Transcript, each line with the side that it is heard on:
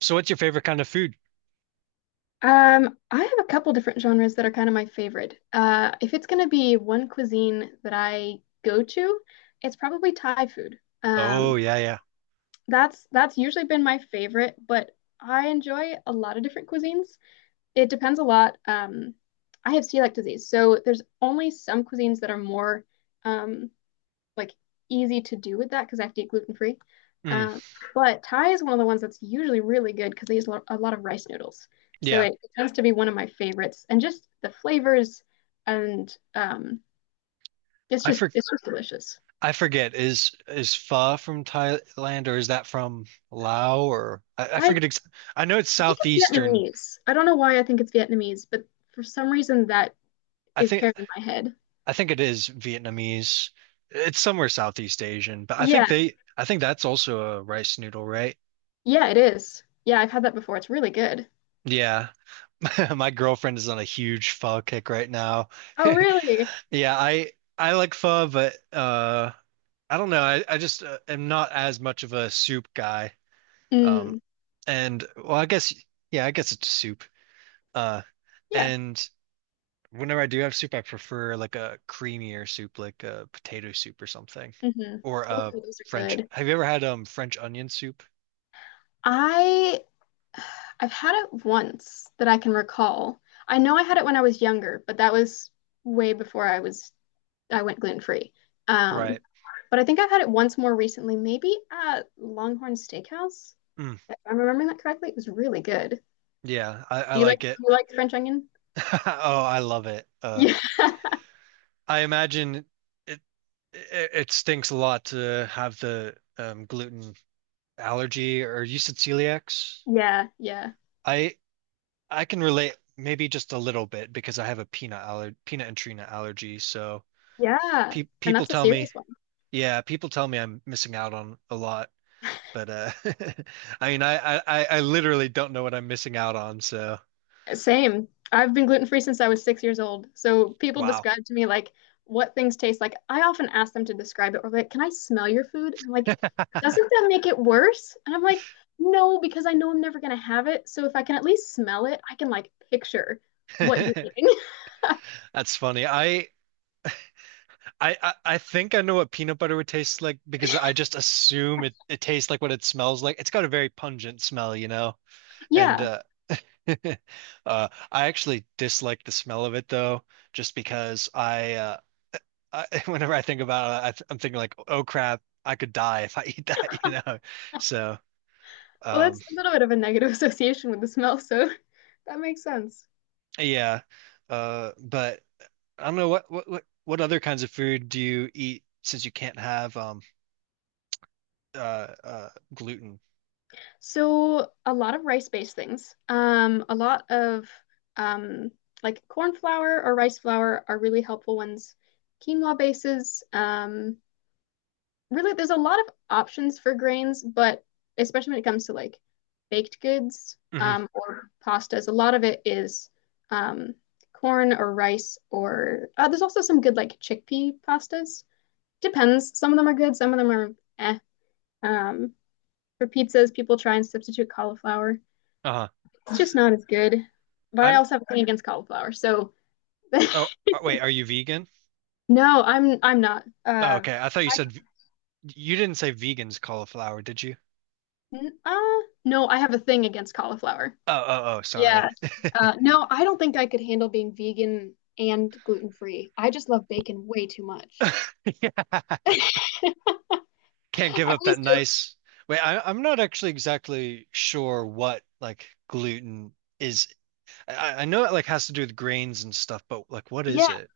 right: So what's your favorite kind of food?
left: I have a couple different genres that are kind of my favorite. If it's going to be one cuisine that I go to, it's probably Thai food. Um,
right: Oh yeah, yeah.
left: that's that's usually been my favorite, but I enjoy a lot of different cuisines. It depends a lot. I have celiac disease, so there's only some cuisines that are more um, like easy to do with that because I have to eat gluten free.
right: Mm,
left: Um, but Thai is one of the ones that's usually really good because they use a lot, of rice noodles. So
right: yeah.
left: it tends to be one of my favorites, and just the flavors, and
right: I for
left: it's just delicious.
right: I forget. Is pho from Thailand or is that from Lao or I
left: I
right: forget ex I know it's
left: I think it's
right: southeastern.
left: Vietnamese. I don't know why I think it's Vietnamese, but for some reason that
right: I
left: is
right: think
left: paired in my head.
right: I think it is Vietnamese. It's somewhere Southeast Asian, but
left: Yeah,
right: I think that's also a rice noodle, right?
left: yeah, it is. Yeah, I've had that before. It's really good.
right: Yeah. My girlfriend is on a huge pho kick right now.
left: Oh, really?
right: Yeah, I like pho, but I don't know. I just am not as much of a soup guy. Um,
left: Mm,
right: and well, I guess yeah, I guess it's soup. Uh,
left: yeah.
right: and whenever I do have soup, I prefer like a creamier soup, like a potato soup or something,
left: Hmm.
right: or
left: Oh,
right: a
left: those are
right: French.
left: good.
right: Have you ever had French onion soup?
left: I I've had it once that I can recall. I know I had it when I was younger, but that was way before I went gluten free. Um,
right: Right.
left: but I think I've had it once more recently, maybe at Longhorn Steakhouse.
right: Mm,
left: If I'm remembering that correctly, it was really good.
right: yeah, I like it.
left: Do you like French onion?
right: Oh, I love it. I imagine it, it stinks a lot to have the gluten allergy, or you said celiacs.
left: Yeah, yeah, yeah,
right: I I can relate maybe just a little bit because I have a peanut and tree nut allergy. So
left: yeah.
right: pe
left: And
right: people
left: that's a
right: tell me,
left: serious one.
right: yeah, people tell me I'm missing out on a lot. But I mean, I literally don't know what I'm missing out on. So
left: Same. I've been gluten free since I was 6 years old. So people
right: wow,
left: describe to me like what things taste like. I often ask them to describe it or like, can I smell your food? And I'm like, doesn't that make it worse? And I'm like, no, because I know I'm never gonna have it. So if I can at least smell it, I can like picture what you're
right: that's
left: eating.
right: funny. I think I know what peanut butter would taste like because I just assume it tastes like what it smells like. It's got a very pungent smell, you know, and
left: Yeah.
right: I actually dislike the smell of it though, just because whenever I think about it, I'm thinking like, oh crap, I could die if I eat that, you know. So,
left: Well,
right: um,
left: that's a little bit of a negative association with the smell, so that makes sense.
right: yeah. But I don't know what other kinds of food do you eat since you can't have uh uh gluten?
left: So a lot of rice-based things. A lot of um, like corn flour or rice flour are really helpful ones. Quinoa bases. Really, there's a lot of options for grains, but especially when it comes to like baked goods
right: Hmm
left: or pastas, a lot of it is um, corn or rice. Or there's also some good like chickpea pastas. Depends. Some of them are good. Some of them are eh. Um, for pizzas, people try and substitute cauliflower.
right: Uh-huh.
left: It's just not as good. But I
right: I'm
left: also have a thing against cauliflower. So
right: oh wait, are you vegan?
left: no, I'm not.
right: Oh, okay. I thought you
left: I
right: said you didn't say vegans cauliflower, did you?
left: n- uh no, I have a thing against cauliflower.
right: Oh, oh, oh, sorry.
left: Yeah. No, I don't think I could handle being vegan and gluten free. I just love bacon way too much.
right: Yeah.
left: I
right: Can't give up that
left: always joke.
right: nice. Wait, I'm not actually exactly sure what like gluten is. I know it like has to do with grains and stuff, but like what is
left: Yeah.
right: it?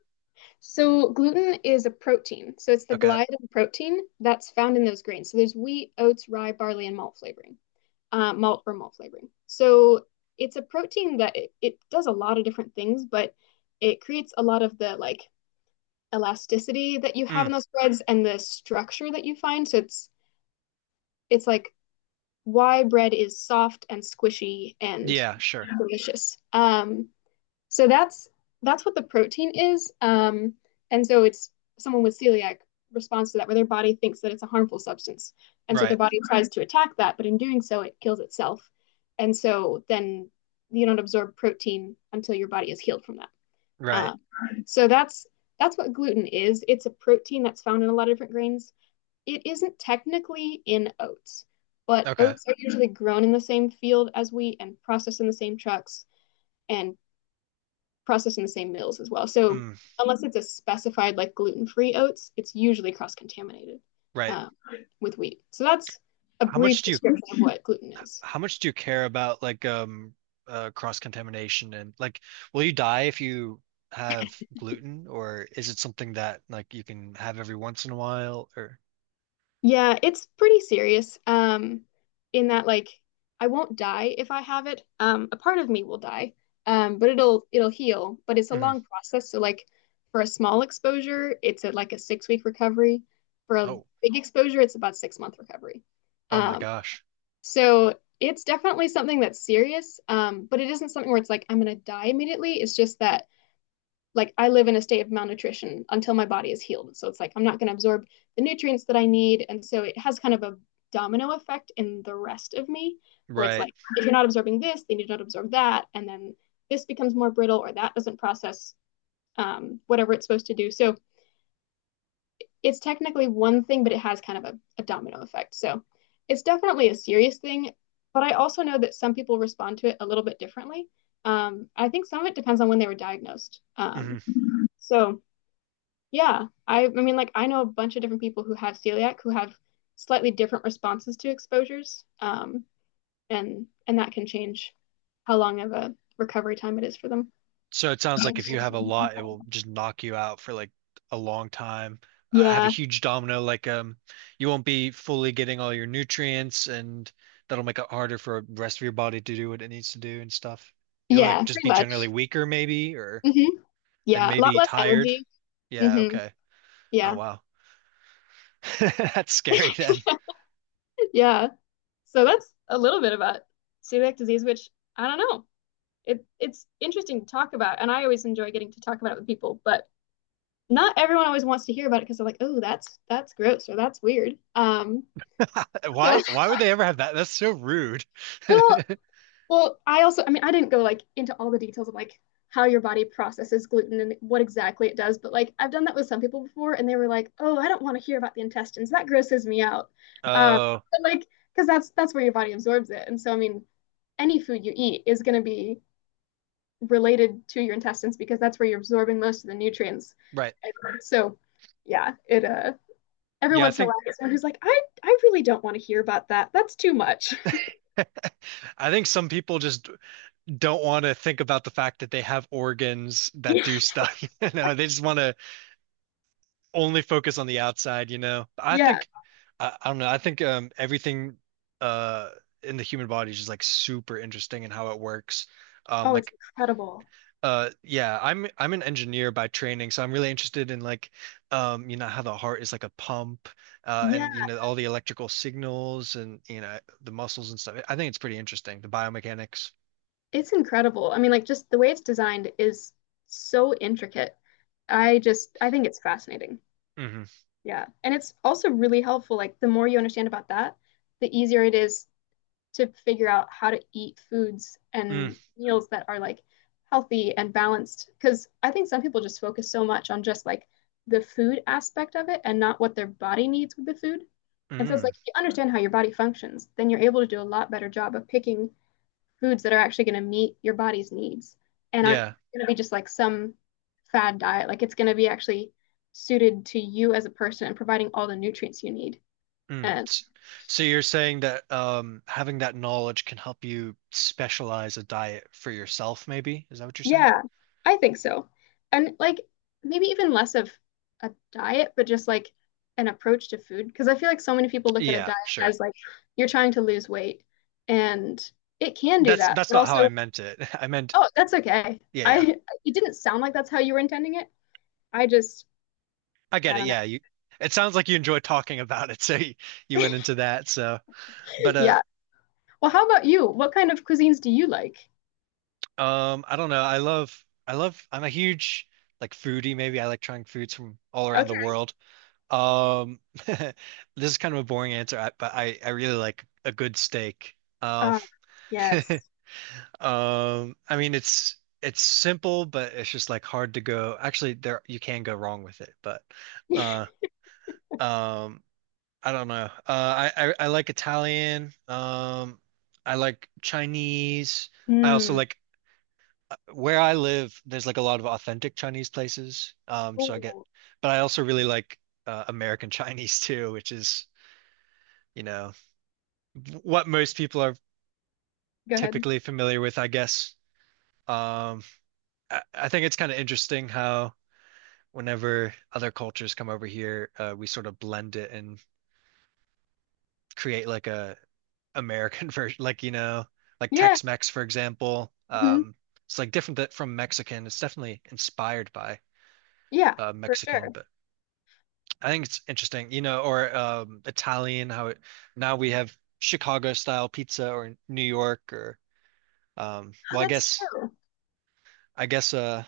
left: So gluten is a protein. So it's the
right: Okay.
left: gliadin protein that's found in those grains. So there's wheat, oats, rye, barley, and malt flavoring. Malt flavoring. So it's a protein that it does a lot of different things, but it creates a lot of the like elasticity that you have
right: Mm.
left: in those breads and the structure that you find. So it's like why bread is soft and squishy and
right: Yeah, sure.
left: delicious. So that's what the protein is. And so it's Someone with celiac responds to that where their body thinks that it's a harmful substance. And so their
right: Right.
left: body tries to attack that, but in doing so it kills itself. And so then you don't absorb protein until your body is healed from that.
right: Right.
left: Uh, so that's what gluten is. It's a protein that's found in a lot of different grains. It isn't technically in oats, but
right: Okay.
left: oats are usually grown in the same field as wheat and processed in the same trucks and processed in the same mills as well. So
right: Mm.
left: unless it's a specified like gluten-free oats, it's usually cross-contaminated
right: Right.
left: uh, with wheat. So that's a
right: How much
left: brief
right: do you
left: description of what gluten is.
right: how much do you care about like cross contamination and like will you die if you have gluten, or is it something that like you can have every once in a while or
left: Yeah, it's pretty serious. In that like I won't die if I have it. A part of me will die, but it'll heal. But it's a
right: Mhm.
left: long process. So like for a small exposure, like a 6 week recovery. For a
right: Oh,
left: big exposure, it's about 6 month recovery.
right: oh my
left: Um,
right: gosh.
left: So it's definitely something that's serious, but it isn't something where it's like I'm gonna die immediately. It's just that like I live in a state of malnutrition until my body is healed. So it's like I'm not gonna absorb the nutrients that I need, and so it has kind of a domino effect in the rest of me, where it's
right: Right.
left: like if you're not absorbing this, then you don't absorb that, and then this becomes more brittle or that doesn't process whatever it's supposed to do. So it's technically one thing, but it has kind of a domino effect. So it's definitely a serious thing, but I also know that some people respond to it a little bit differently. I think some of it depends on when they were diagnosed.
right: Mhm.
left: So yeah, I mean, like I know a bunch of different people who have celiac who have slightly different responses to exposures, and that can change how long of a recovery time it is for them.
right: So it sounds like if you have a lot, it will just knock you out for like a long time. Have a
left: Yeah,
right: huge domino, like you won't be fully getting all your nutrients, and that'll make it harder for the rest of your body to do what it needs to do and stuff. You'll
left: yeah,
right: like just
left: pretty
right: be generally
left: much.
right: weaker, maybe, or
left: Hmm.
right: and
left: Yeah, a lot
right: maybe
left: less
right: tired.
left: energy.
right: Yeah,
left: Hmm.
right: okay. Oh
left: Yeah,
right: wow. That's scary then.
left: yeah. So that's a little bit about celiac disease, which I don't know. It's interesting to talk about, and I always enjoy getting to talk about it with people, but not everyone always wants to hear about it because they're like, "Oh, that's gross or that's weird." So
right: Why would they ever have that? That's so rude.
left: well, well, I also, I mean, I didn't go like into all the details of like how your body processes gluten and what exactly it does, but like I've done that with some people before, and they were like, "Oh, I don't want to hear about the intestines. That grosses me out." Um,
right: Oh,
left: but, like because that's where your body absorbs it, and so I mean, any food you eat is going to be related to your intestines because that's where you're absorbing most of the nutrients.
right: right.
left: And so, yeah, it every
right: Yeah,
left: once in a while there's someone who's like, I really don't want to hear about that. That's too much.
right: I think some people just don't want to think about the fact that they have organs that do stuff. You know, they just want to only focus on the outside, you know. I
left: yeah.
right: think I don't know. I think everything uh in the human body is just like super interesting and how it works.
left: Oh, it's
right: Like
left: incredible.
right: yeah, I'm an engineer by training, so I'm really interested in like you know how the heart is like a pump
left: Yeah,
right: and you know all the electrical signals and you know the muscles and stuff. I think it's pretty interesting, the biomechanics.
left: it's incredible. I mean, like just the way it's designed is so intricate. I think it's fascinating.
right: Hmm
left: Yeah. And it's also really helpful. Like the more you understand about that, the easier it is to figure out how to eat foods
right: Mm,
left: and meals that are like healthy and balanced. Because I think some people just focus so much on just like the food aspect of it and not what their body needs with the food. And so it's
right: mm.
left: like if you understand how your body functions, then you're able to do a lot better job of picking foods that are actually going to meet your body's needs and aren't
right: Yeah.
left: going to be just like some fad diet. Like it's going to be actually suited to you as a person and providing all the nutrients you need.
right: Mm.
left: And
right: So you're saying that having that knowledge can help you specialize a diet for yourself, maybe? Is that what you're saying?
left: yeah, I think so. And like maybe even less of a diet, but just like an approach to food. Because I feel like so many people look at a
right: Yeah,
left: diet
right: sure.
left: as like you're trying to lose weight and it can do that.
right: That's
left: But
right: not how I
left: also,
right: meant it. I meant,
left: oh, that's okay.
right: yeah, yeah.
left: I It didn't sound like that's how you were intending it. I just
right: I get
left: I
right: it.
left: don't know.
right: Yeah, you. It sounds like you enjoy talking about it, so you went into that. So, but
left: Yeah. Well, how about you? What kind of cuisines do you like?
right: I don't know. I love. I'm a huge like foodie. Maybe I like trying foods from all around the
left: Okay.
right: world. Um, this is kind of a boring answer, but I really like a good steak. Um,
left: Uh, yes.
right: I mean it's simple, but it's just like hard to go. Actually, there you can go wrong with it, but uh um I don't know. I like Italian. Um, I like Chinese. I also
left: Mm.
right: like where I live, there's like a lot of authentic Chinese places. So I get
left: Ooh.
right: but I also really like American Chinese too, which is, you know, what most people are
left: Go ahead.
right: typically familiar with, I guess. Um I think it's kind of interesting how whenever other cultures come over here, we sort of blend it and create like a American version, like you know, like
left: Yeah.
right: Tex-Mex, for example.
left: Hmm.
right: It's like different th from Mexican. It's definitely inspired by
left: Yeah, for
right: Mexican,
left: sure.
right: but I think it's interesting, you know, or Italian. How it now we have Chicago style pizza or New York or um,
left: Oh,
right: well, I
left: that's
right: guess
left: true.
right: I guess uh,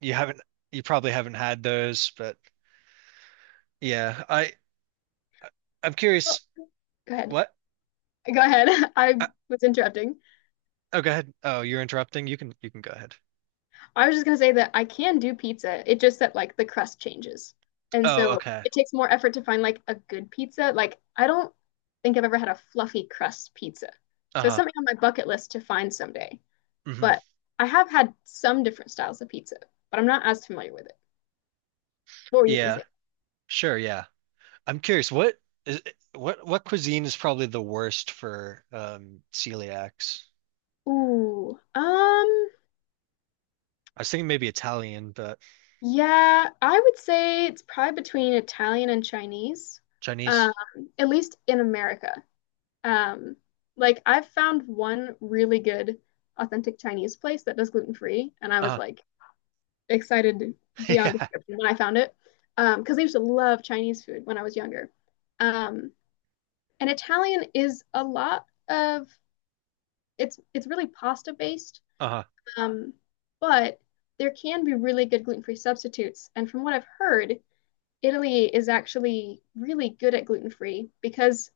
right: you haven't you probably haven't had those, but yeah, I'm
left: Well,
right: curious.
left: go ahead.
right: What?
left: Go ahead. I was interrupting.
right: Oh, go ahead. Oh, you're interrupting. You can go ahead.
left: I was just going to say that I can do pizza. It just that like the crust changes. And
right: Oh,
left: so
right: okay.
left: it takes more effort to find like a good pizza. Like I don't think I've ever had a fluffy crust pizza. So it's
right: Uh-huh.
left: something on my bucket list to find someday.
right: hmm
left: But I have had some different styles of pizza, but I'm not as familiar with it. What were you going
right: Yeah.
left: to say?
right: Sure, yeah. I'm curious, is what cuisine is probably the worst for celiacs?
left: Ooh.
right: I was thinking maybe Italian, but
left: Yeah, I would say it's probably between Italian and Chinese. Um,
right: Chinese.
left: at least in America. Um, like I've found one really good authentic Chinese place that does gluten free, and I was
right: Uh-huh.
left: like excited beyond
right: Yeah.
left: description when I found it. Because I used to love Chinese food when I was younger. Um, and Italian is a lot of it's really pasta based.
right: Uh-huh.
left: Um, but there can be really good gluten-free substitutes. And from what I've heard, Italy is actually really good at gluten-free because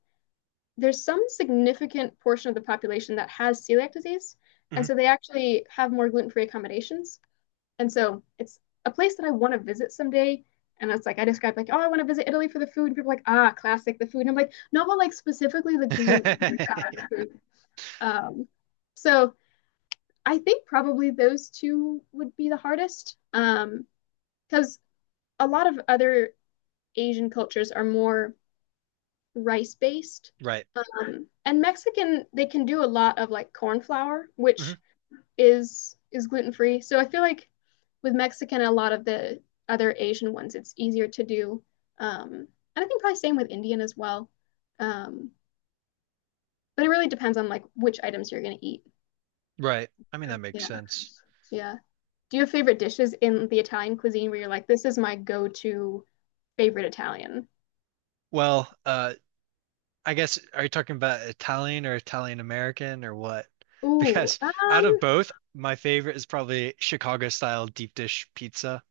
left: there's some significant portion of the population that has celiac disease. And
right: Mhm.
left: so they actually have more gluten free accommodations. And so it's a place that I want to visit someday. And it's like I described, like, oh, I want to visit Italy for the food. And people are like, ah, classic, the food. And I'm like, no, but like specifically the gluten free food. Um, so I think probably those two would be the hardest. Because a lot of other Asian cultures are more rice based.
right: Right.
left: And Mexican, they can do a lot of like corn flour,
right: hmm
left: which is gluten free. So I feel like with Mexican, a lot of the other Asian ones, it's easier to do. Um, and I think probably same with Indian as well. Um, but it really depends on like which items you're gonna eat.
right: Right. I mean that makes
left: Yeah,
right: sense.
left: yeah. Do you have favorite dishes in the Italian cuisine where you're like, this is my go-to favorite Italian?
right: Well, I guess, are you talking about Italian or Italian American or what?
left: Ooh,
right: Because out of both, my favorite is probably Chicago style deep dish pizza.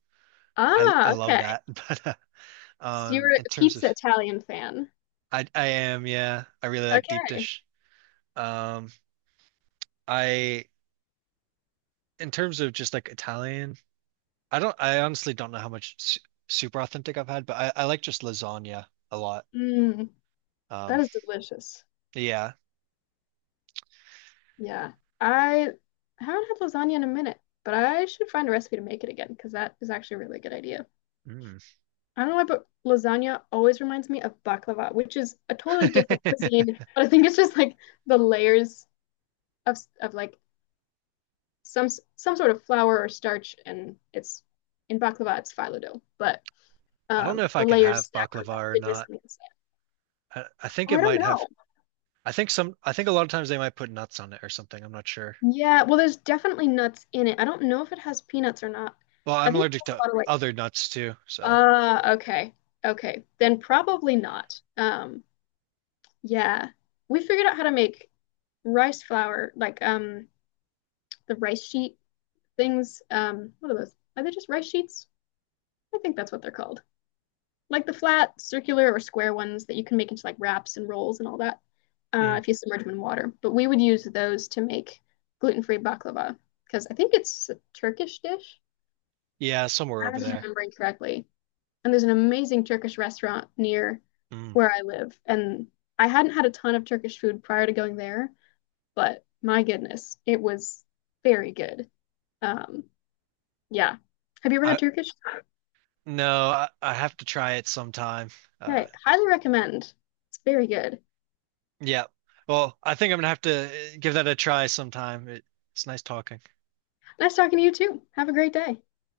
left: ah,
right: I love
left: okay.
right: that. But
left: So you're a
right: in terms of,
left: pizza Italian fan.
right: I am yeah, I really like deep
left: Okay.
right: dish. Um, I in terms of just like Italian, I honestly don't know how much su super authentic I've had, but I like just lasagna a lot.
left: Mm, that
right: Um,
left: is delicious.
right: yeah.
left: Yeah. I haven't had lasagna in a minute, but I should find a recipe to make it again because that is actually a really good idea.
right: Mm.
left: I don't know why, but lasagna always reminds me of baklava, which is a totally different cuisine.
right: I
left: But I think it's just like the layers of of like some some sort of flour or starch, and it's in baklava it's phyllo dough, but
right: don't know if I
left: the
right: can
left: layers
right: have
left: stacked on the
right: baklava or
left: thickness
right: not.
left: on the inside.
right: I think
left: Oh,
right: it
left: I don't
right: might have.
left: know.
right: I think a lot of times they might put nuts on it or something. I'm not sure.
left: Yeah, well, there's definitely nuts in it. I don't know if it has peanuts or not.
right: Well,
left: I
right: I'm
left: think it
right: allergic
left: has
right: to
left: a lot of like,
right: other nuts too, so
left: ah, okay, okay, then probably not. Yeah, we figured out how to make rice flour, like the rice sheet things. What are those? Are they just rice sheets? I think that's what they're called. Like the flat, circular, or square ones that you can make into like wraps and rolls and all that,
right: mm.
left: if you submerge them in water. But we would use those to make gluten-free baklava because I think it's a Turkish dish.
right: Yeah, somewhere
left: I
right: over
left: was
right: there.
left: remembering correctly. And there's an amazing Turkish restaurant near
right: Mm.
left: where I live. And I hadn't had a ton of Turkish food prior to going there, but my goodness, it was very good. Um, yeah. Have you ever
right: I
left: had Turkish?
right: no, I have to try it sometime. Uh
left: Okay, highly recommend. It's very good.
right: yeah. Well, I think I'm gonna have to give that a try sometime. It, it's nice talking.
left: Nice talking to you too. Have a great day.